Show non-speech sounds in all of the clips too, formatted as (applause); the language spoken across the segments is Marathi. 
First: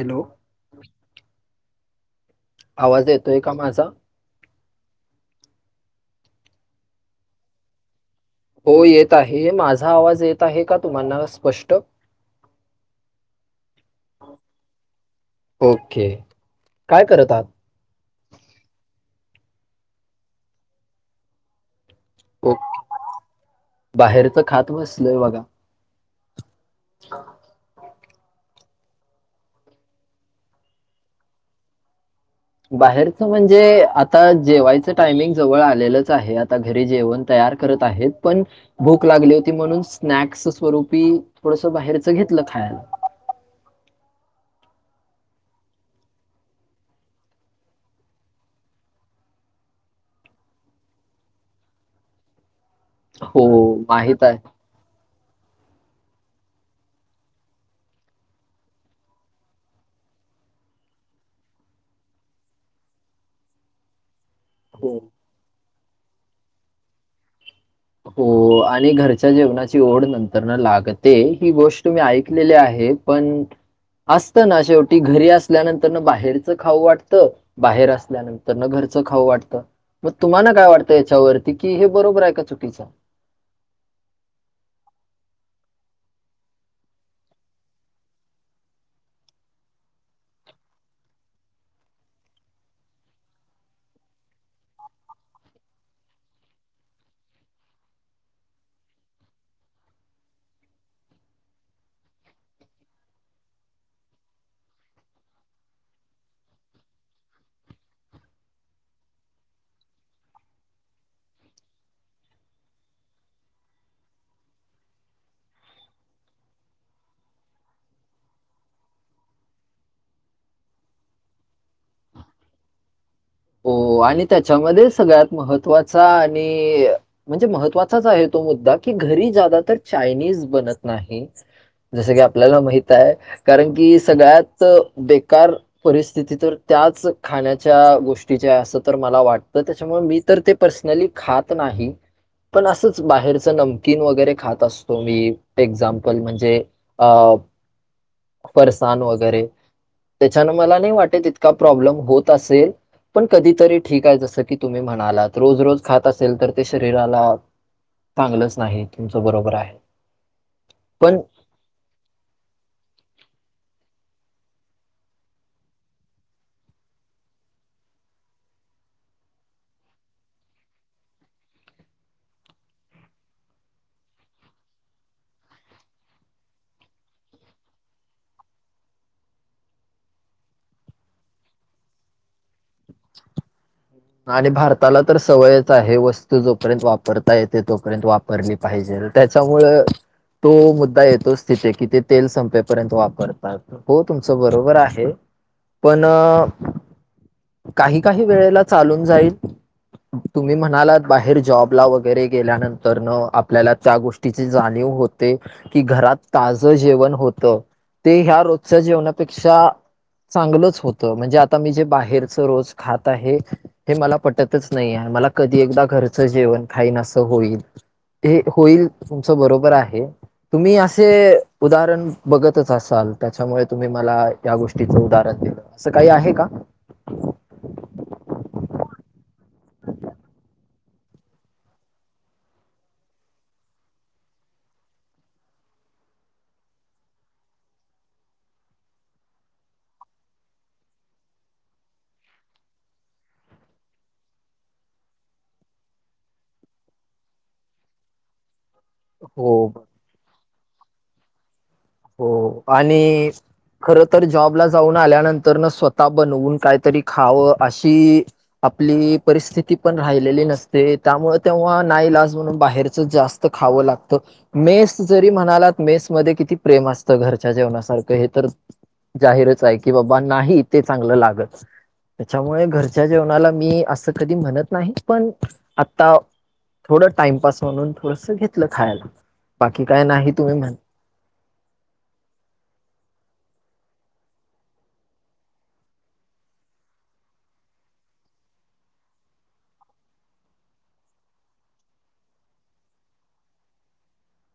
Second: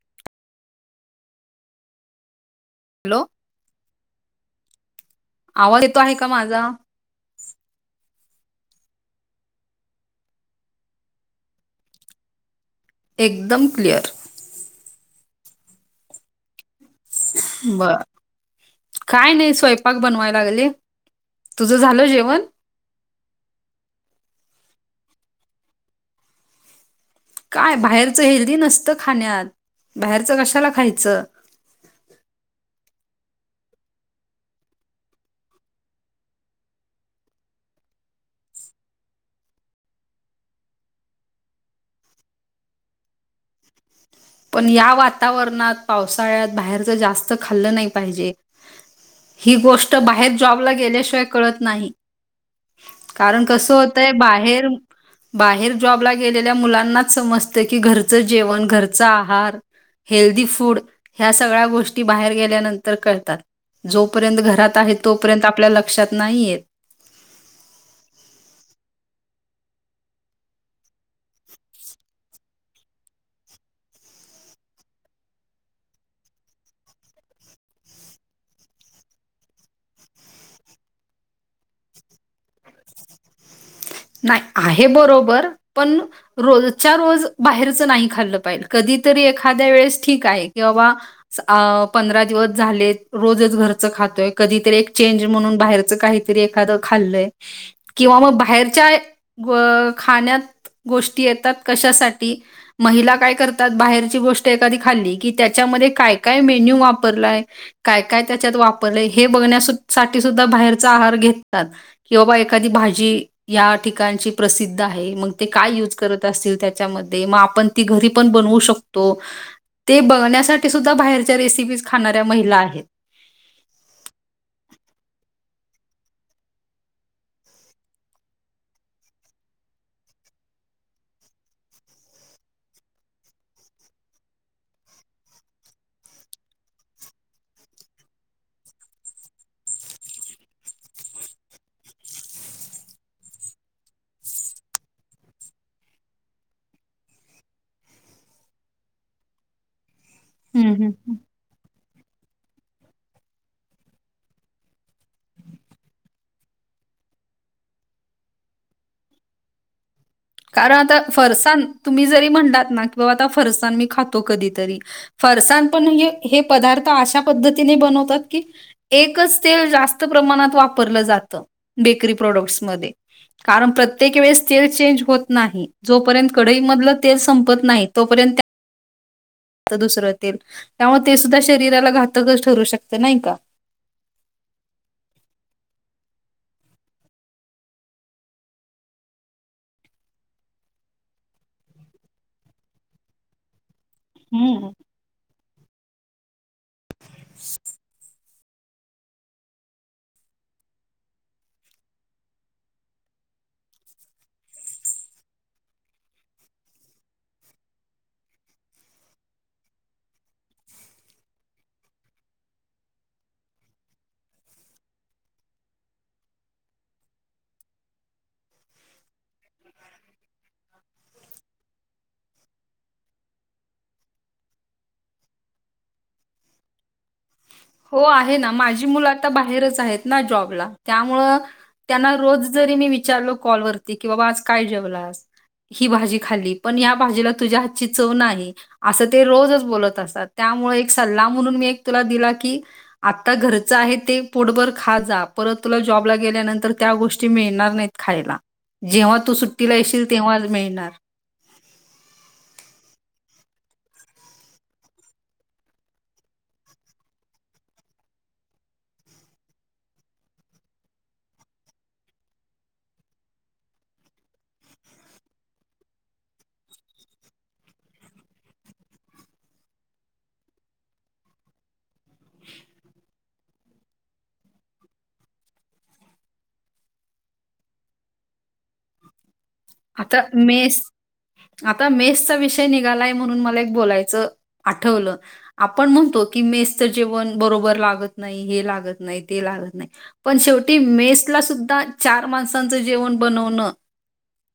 हॅलो आवाज हॅलो येतोय का माझा आवाज येतो आहे का माझा हो येत आहे माझा आवाज येत आहे का तुम्हाना स्पष्ट एकदम क्लिअर ओके काय करत आहात बर काय नाही स्वयंपाक बनवाय लागले तुझं झालं जेवण ओके बाहेरच खात बसलोय बघा का काय बाहेरचं हेल्दी नसतं खाण्यात बाहेरचं कशाला खायचं बाहेरच म्हणजे आता जेवायचं टायमिंग जवळ आलेलंच आहे आता घरी जेवण तयार करत आहेत पण भूक लागली होती म्हणून स्नॅक्स स्वरूपी थोडस बाहेरचं घेतलं खायाला पण या वातावरणात पावसाळ्यात बाहेरच जास्त खाल्लं नाही पाहिजे ही गोष्ट बाहेर जॉबला गेल्याशिवाय कळत नाही कारण हो कस होतंय माहित आहे बाहेर बाहेर जॉबला गेलेल्या मुलांनाच समजतं की घरचं जेवण घरचं आहार हेल्दी फूड ह्या सगळ्या गोष्टी बाहेर गेल्यानंतर कळतात जोपर्यंत घरात आहेत हो तोपर्यंत आपल्या लक्षात नाही येत हो आणि घरच्या जेवणाची ओढ नंतरन लागते ही गोष्ट मी ऐकलेली आहे पण असत ना शेवटी घरी असल्या नंतरन बाहेरचं खाऊ वाटतं बाहेर असल्या नंतरन घरचं खाऊ वाटतं म तुम्हाला काय वाटतं याच्या वरती कि हे बरोबर आहे का चुकीच हाय नाय आहे बरोबर पण रोजच्या रोज बाहेरच नाही खाल्लं पाहिजे कधीतरी एखाद्या वेळेस ठीक आहे कि बाबा पंधरा दिवस झालेत रोजच घरचं खातोय कधीतरी एक चेंज म्हणून बाहेरच काही तरी एखाद खाल्लय किंवा मग बाहेरच्या खाण्यात गोष्टी येतात कशासाठी महिला काय करतात बाहेरची गोष्ट एखादी खाल्ली की त्याच्यामध्ये काय काय मेन्यू वापरलाय काय काय त्याच्यात वापरलं हे बघण्यासाठी सुद्धा बाहेरचा आहार घेतात किंवा एखादी भाजी या ठिकाणची प्रसिद्ध आहे मग ते काय यूज करत असतील त्याच्यामध्ये मग आपण ती घरी पण बनवू शकतो तो ते बघण्यासाठी सुद्धा बाहेरच्या रेसिपीज खाणाऱ्या महिला आहेत हो आणि त्याच्यामध्ये सगळ्यात महत्त्वाचा आणि म्हणजे महत्त्वाचाच आहे तो मुद्दा की घरी ज्यादा तर चायनीज बनत नाही जसं की आपल्याला माहित हाय कारण की सगळ्यात बेकार परिस्थिती तर त्याच खाण्याच्या गोष्टी तिच्या अस तर मला वाटतं त्याच्यामुळे मी तर ते पर्सनली खात नाही पण असंच बाहेरच नमकीन वगैरे खात असतो मी एक्झाम्पल म्हणजे अ फरसाण वगैरे त्याच्यान हम्म मला नाही हम्म वाटत इतका प्रॉब्लेम होत असेल पण कधीतरी ठीक आहे जसं की तुम्ही म्हणालात रोज रोज खात असेल तर ते शरीराला चांगलंच नाही तुमचं बरोबर आहे कारण आता पण फरसाण तुम्ही जरी म्हणलात ना की बाबा आता फरसाण मी खातो कधीतरी फरसाण पण हे हे पदार्थ अशा पद्धतीने बनवतात की एकच तेल जास्त प्रमाणात वापरल जात बेकरी प्रोडक्ट्समध्ये कारण प्रत्येक वेळेस तेल चेंज होत नाही जोपर्यंत कडई मधलं तेल संपत नाही तोपर्यंत दुसरं तेल त्यामुळे ते सुद्धा शरीराला घातकच ठरू शकत नाही का आणि भारताला तर सवयच आहे वस्तू जोपर्यंत वापरता येते तोपर्यंत वापर वापरली पाहिजे त्याच्यामुळं तो मुद्दा येतोच तिथे कि ते तेल संपेपर्यंत वापरतात हो तुमचं हम्म बरोबर आहे पण अ (unintelligible) काही काही वेळेला चालून जाईल तुम्ही म्हणालात बाहेर जॉबला वगैरे गेल्यानंतर न आपल्याला त्या गोष्टी तिची जाणीव होते की घरात ताजं जेवण होत ते ह्या रोजच्या जेवणापेक्षा चांगलच होत म्हणजे आता मी जे बाहेर रोज खात आहे हे मला पटतच नाहीये मला कधी एकदा घरचं जेवण खाईन असं होईल ते होईल तुमच बरोबर आहे तुम्ही असे उदाहरण बघतच असाल त्याच्यामुळे तुम्ही मला या गोष्टीचं उदाहरण दिल असं काही आहे का हो आहे ना माझी मुलं आता बाहेरच आहेत ना जॉबला त्यामुळं त्यांना रोज जरी मी विचारलो कॉलवरती की बाबा आज काय जेवलास ही भाजी खाल्ली पण या भाजीला तुझ्या हातची चव नाही असं ते रोजच बोलत असतात त्यामुळे एक सल्ला म्हणून मी एक तुला दिला की आता घरचं आहे ते पोटभर खात जा परत तुला जॉबला गेल्यानंतर त्या गोष्टी मिळणार नाहीत खायला जेव्हा तू हो सुट्टीला येशील तेव्हाच मिळणार हो आणि खर तर जॉबला जाऊन आल्यानंतर न स्वतः बनवून काहीतरी खावं अशी आपली परिस्थिती पण राहिलेली नसते त्यामुळं तेव्हा नाईलाज म्हणून बाहेरच जास्त खाव लागत मेस जरी म्हणालात मेस मध्ये किती प्रेम असतं घरच्या जेवणासारखं हे तर जाहीरच आहे, की बाबा नाही ते चांगलं लागत. त्याच्यामुळे घरच्या जेवणाला मी असं कधी म्हणत नाही पण आत्ता थोडं टाईमपास म्हणून थोडसं घेतलं खायला बाकी काय आता नाही तुम्ही म्हण मेस आता मेसचा विषय निघालाय म्हणून मला एक बोलायचं आठवलं. आपण म्हणतो की मेस जेवण बरोबर लागत नाही, हे लागत नाही, ते लागत नाही पण शेवटी मेसला सुद्धा चार माणसांचं जेवण बनवणं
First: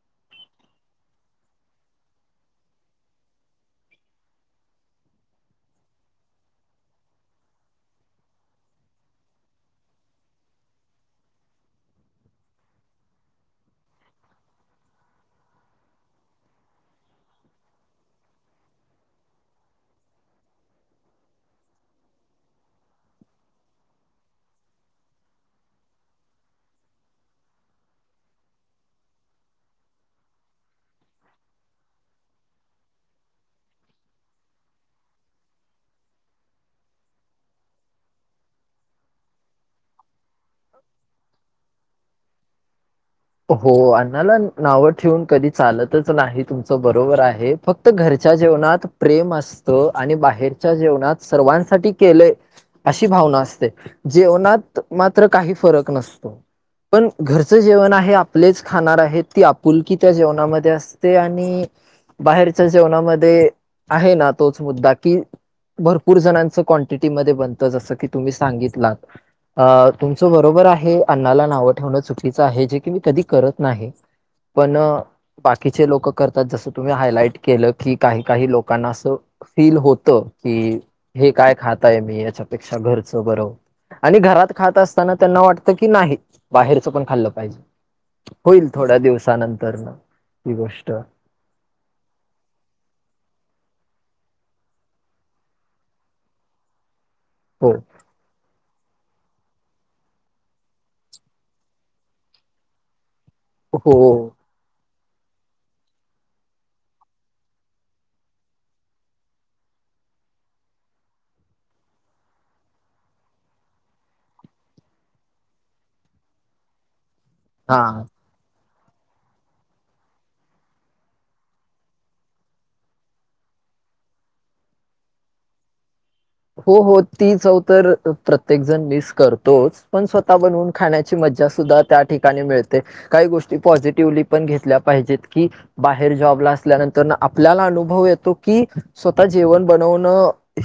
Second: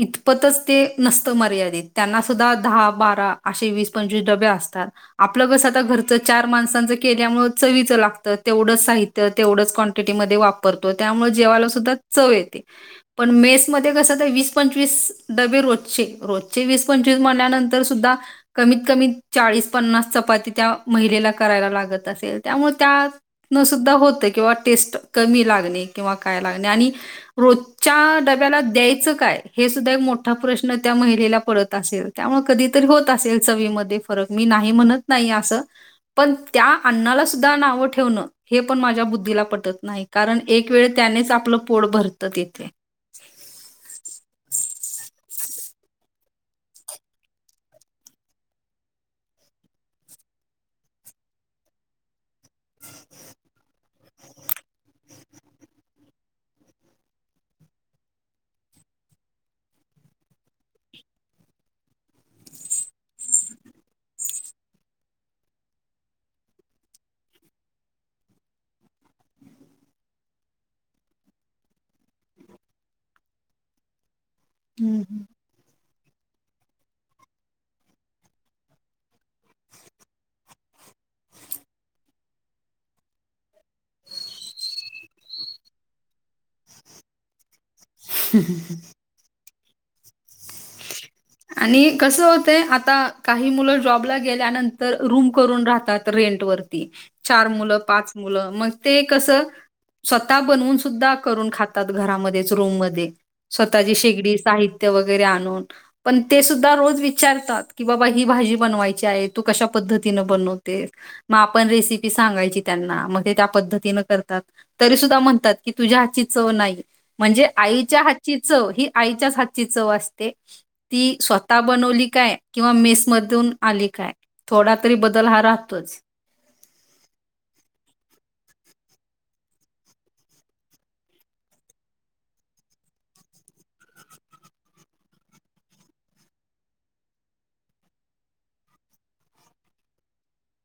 इतपतच ते नसतं मर्यादित त्यांना सुद्धा दहा बारा असे वीस पंचवीस डबे असतात. आपलं कसं आता घरचं चार माणसांचं केल्यामुळे चवीचं लागतं. तेवढंच साहित्य- त्य तेवढंच क्वांटिटीमध्ये वापरतो त्यामुळे जेवायला सुद्धा चव येते. पण मेस मध्ये कसं तर वीस पंचवीस डबे रोजचे, रोजचे वीस पंचवीस म्हणल्या नंतर सुद्धा कमीत कमी चाळीस पन्नास चपाती त्या महिलेला करायला लागत असेल. त्यामुळे त्या तन सुद्धा होतय किंवा टेस्ट कमी लागणे किंवा काय लागणे आणि रोजच्या डब्याला द्यायचं काय? हे सुद्धा एक मोठा प्रश्न त्या महिलेला पडत असेल त्यामुळे कधीतर होत असेल चवीमध्ये फरक मी नाही म्हणत नाही असं, पण त्या अन्नाला सुद्धा नावं ठेवणं हे पण माझ्या बुद्धीला पटत नाही कारण एक वेळ त्यानेच आपलं पोट भरतं तिथे. हो अन्नाला नावं ठेवून कधी चालतच नाही तुमचं बरोबर आहे. फक फक्त घरच्या जेवणात प्रेम असतं आणि बाहेरच्या जेवणात सर्वांसाठी केलय अशी भावना असते. जेवणात मात्र काही फरक नसतो. पण घरचं जेवण आहे. हे आपलेच खाणार आहेत ती आपुलकी त्या जेवणामध्ये असते. आणि बाहेरच्या जेवणामध्ये आहे ना तोच मुद्दा की भरपूर जणांचं क्वांटिटी मध्ये बनतं जसं की तुम्ही सांगितलात. अ तुमचं बरोबर आहे अन्नाला नावं ठेवणं चुकीचं आहे. जे की मी कधी करत नाही, पण हम्म, हम्म. बाकीचे लोकं करतात जसं तुम्ही हायलाइट केलं की काही काही लोकांना असं फील होतं की हे काय खात आहे मी याच्यापेक्षा घरचं बरं. आणि घरात खात असताना त्यांना वाटतं की नाही बाहेरचं पण खाल्लं पाहिजे. होईल थोड्या दिवसानंतरन ही गोष्ट. आणि कसं होतय आता काही मुलं जॉबला गेल्यानंतर रूम करून राहतात. रेंट वरती चार हो, मुलं, पाच मुलं मग ते कस स्वतः बनवून सुद्धा करून खातात घरामध्येच रूम मध्ये. स्वतःची हो. शेगडी साहित्य वगैरे आणून. पण ते सुद्धा रोज विचारतात की बाबा ही भाजी बनवायची आहे तू कशा पद्धतीन बनवते? मग आपण रेसिपी सांगायची त्यांना मग ते त्या पद्धतीन करतात. तरी सुद्धा म्हणतात की तुझ्या हातची चव नाही. म्हणजे हां. आईच्या हातची चव ही आईच्याच हातची चव असते. ती स्वतः बनवली काय किंवा मेसमधून आली काय. थोडा तरी बदल हा राहतोच. हो हो ती चव तर प्रत्येक जण मिस करतोच, पण स्वतः बनवून खाण्याची मज्जा सुद्धा त्या ठिकाणी मिळते. काही गोष्टी पॉझिटिव्हली पण घेतल्या पाहिजेत की बाहेर जॉबला असल्यानंतर न आपल्याला अनुभव येतो की स्वतः जेवण बनवण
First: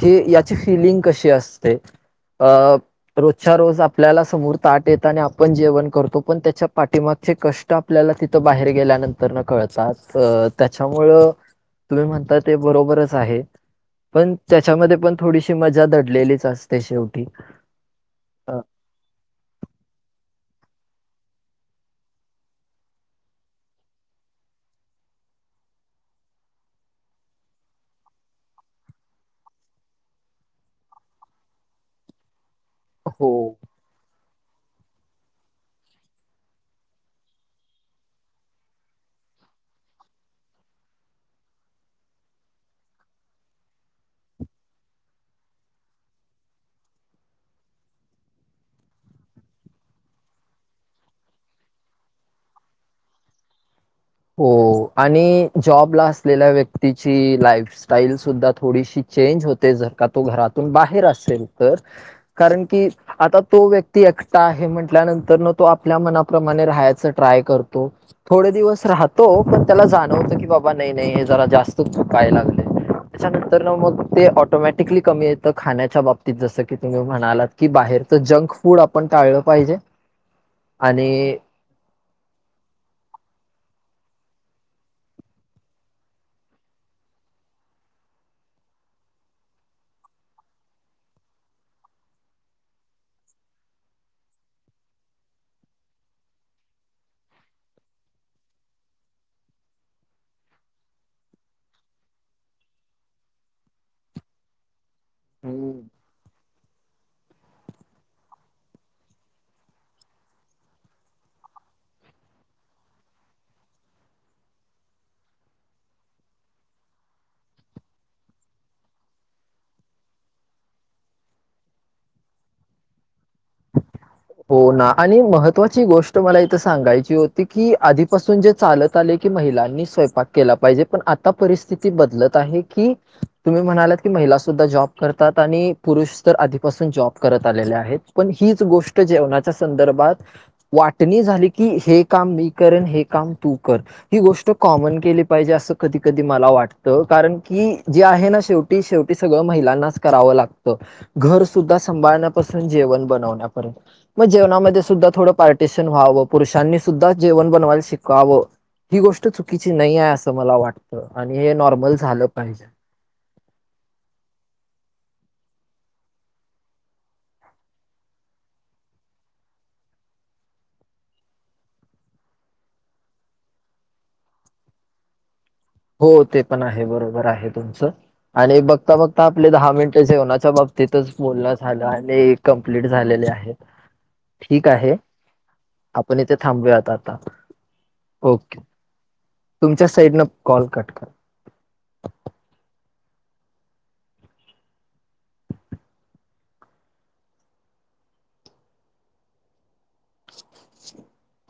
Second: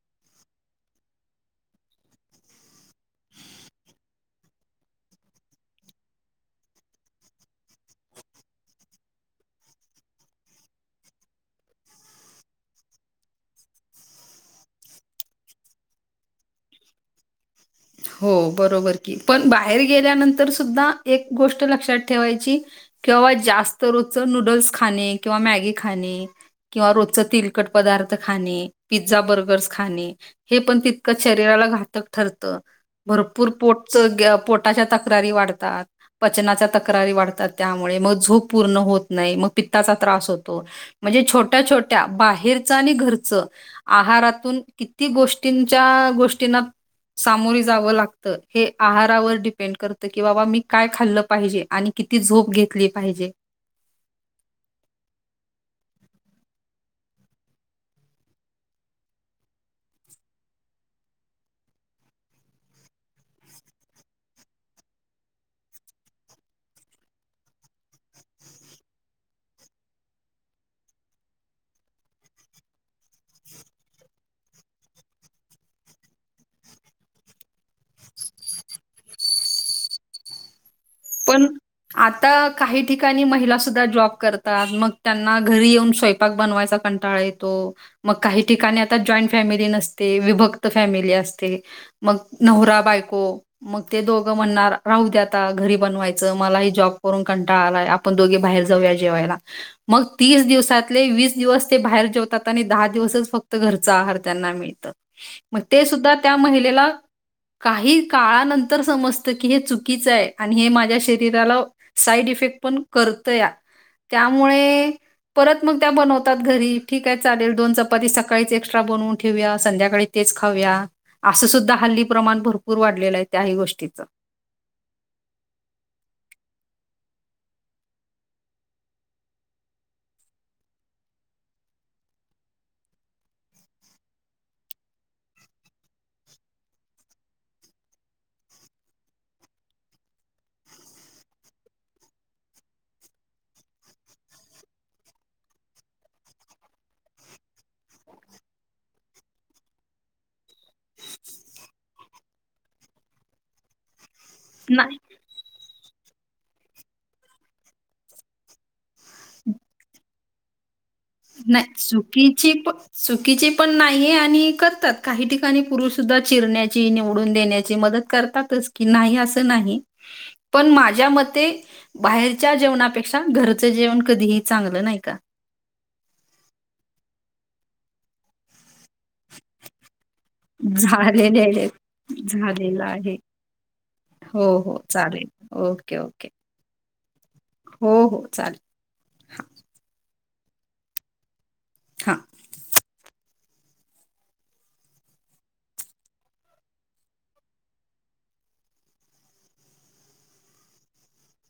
हे फिलिंग कशी असते. अ रोजच्या रोज आपल्याला समोर ताट येत आणि आपण जेवण करतो पण त्याच्या पाठीमागचे कष्ट आपल्याला तिथं बाहेर गेल्यानंतर न कळतात. त्याच्यामुळं तुम्ही म्हणताय ते बरोबरच आहे. पण त्याच्यामध्ये पण थोडीशी मजा दडलेलीच असते शेवटी. हो अ, बरोबर की, पण बाहेर गेल्यानंतर सुद्धा एक गोष्ट लक्षात ठेवायची की बाबा जास्त रोजच नूडल्स खाणे किंवा मॅगी खाणे. किंवा रोजच तेलकट पदार्थ खाणे पिझ्झा बर्गर्स खाणे. हे पण तितकंच शरीराला घातक ठरत. हो. भरपूर पोट- पोटाच्या तक्रारी वाढतात. पचनाच्या तक्रारी वाढतात त्यामुळे मग झोप पूर्ण होत नाही, मग पित्ताचा त्रास होतो. म्हणजे छोट्या छोट्या बाहेरचं आणि घरचं आहारातून किती गोष्टींच्या गोष्टीना सामोरी जावं लागतं हे आहारावर डिपेंड करतं, की बाबा मी काय खाल्ल पाहिजे आणि किती झोप घेतली पाहिजे. हो आणि जॉबला असलेल्या व्यक्तीची लाईफ स्टाईल सुद्धा थोडीशी चेंज होते जर का तो घरातून बाहेर असेल तर कारण की आता तो व्यक्ती एकटा आहे म्हटल्यानंतर न तो आपल्या मनाप्रमाणे राहायच ट्राय करतो. थोडे दिवस राहतो पण त्याला जाणवतं की बाबा नाही नाही जरा जास्त चुकाय लागले त्याच्यानंतर ना मग ते ऑटोमॅटिकली कमी येतं, खाण्याच्या बाबतीत जसं की तुम्ही म्हणालात की बाहेरच जंक फूड आपण टाळलं पाहिजे. (unintelligible) आणि पण आता काही ठिकाणी महिला सुद्धा जॉब करतात मग त्यांना घरी येऊन स्वय पाक बनवायचा कंटाळा येतो मग काही ठिकाणी आता जॉईंट फॅमिली नसते विभक्त फॅमिली असते. नवरा बायको मग ते दोघं म्हणणार राहू द्या आता घरी बनवायचं मलाही जॉब करून कंटाळा आलाय आपण दोघे बाहेर जाऊया जेवायला मग तीस दिवसातले वीस दिवस ते बाहेर जेवतात आणि दहा दिवसच फक्त घरचा आहार त्यांना मिळतं. मग ते सुद्धा त्या महिलेला काही काळानंतर समजतं की हे चुकीचं आहे. आणि हे माझ्या शरीराला साईड इफेक्ट पण करत या त्यामुळे परत मग त्या बनवतात घरी ठीक आहे चालेल दोन चपाती सकाळीच एक्स्ट्रा बनवून ठेवया संध्याकाळी तेच खाऊया असं सुद्धा हल्ली प्रमाण भरपूर वाढलेलं आहे त्याही गोष्टीचं. हो ना आणि महत्त्वाची गोष्ट मला इथे सांगायची होती, की आधीपासून जे चालत आले की महिलांनी स्वयंपाक केला पाहिजे पण आता परिस्थिती बदलत आहे की तुम्ही म्हणालात की महिला सुुद्धा जॉब करतात आणि पुरुष तर आधीपासून जॉब करत आलेले आहेत. पण हीच गोष्ट जेवणाच्या संदर्भात वाटणी झाली की हे काम मी करेन हे काम तू कर. ही गोष्ट कॉमन केली पाहिजे असं कधी कधी मला वाटतं कारण की जे आहे ना शेवटी शेवटी सगळं महिलांनाच करावं लागतं. घर सुुद्धा सांभाळण्यापासून जेवण बनवण्यापर्यंत. मग जेवणामध्ये नाही सुद्धा थोडं पार्टिशन व्हावं पुरुषांनी सुद्धा जेवण बनवायला शिकावं. ही गोष्ट चुकीची नाही आहे असं मला वाटतं आणि हे नाही नॉर्मल झालं चुकीची पाहिजे. प चुकीची पण नाहीये आणि करतात काही ठिकाणी पुरुष सुद्धा चिरण्याची निवडून देण्याची मदत... करतातच की नाही अस नाही पण माझ्या मते. बाहेरच्या जेवणापेक्षा घरचं जेवण कधीही चांगल. हो ते पण आहे बरोबर आहे तुमचं आणि बघता बघता आपले दहा मिनटे जेवना... बाबतीतच झालेले बनला आहे. झाल झालेलं कंमप्लीट आहे. झालेले आहेत. हो, ठीक हो. आहे चालेल. ओके, आपण ओके. इथे थांबूयात आता हो, हो. चालेल. ओके. हां, तुमच्या साईड न कॉल कट करा. हा. (inaudible)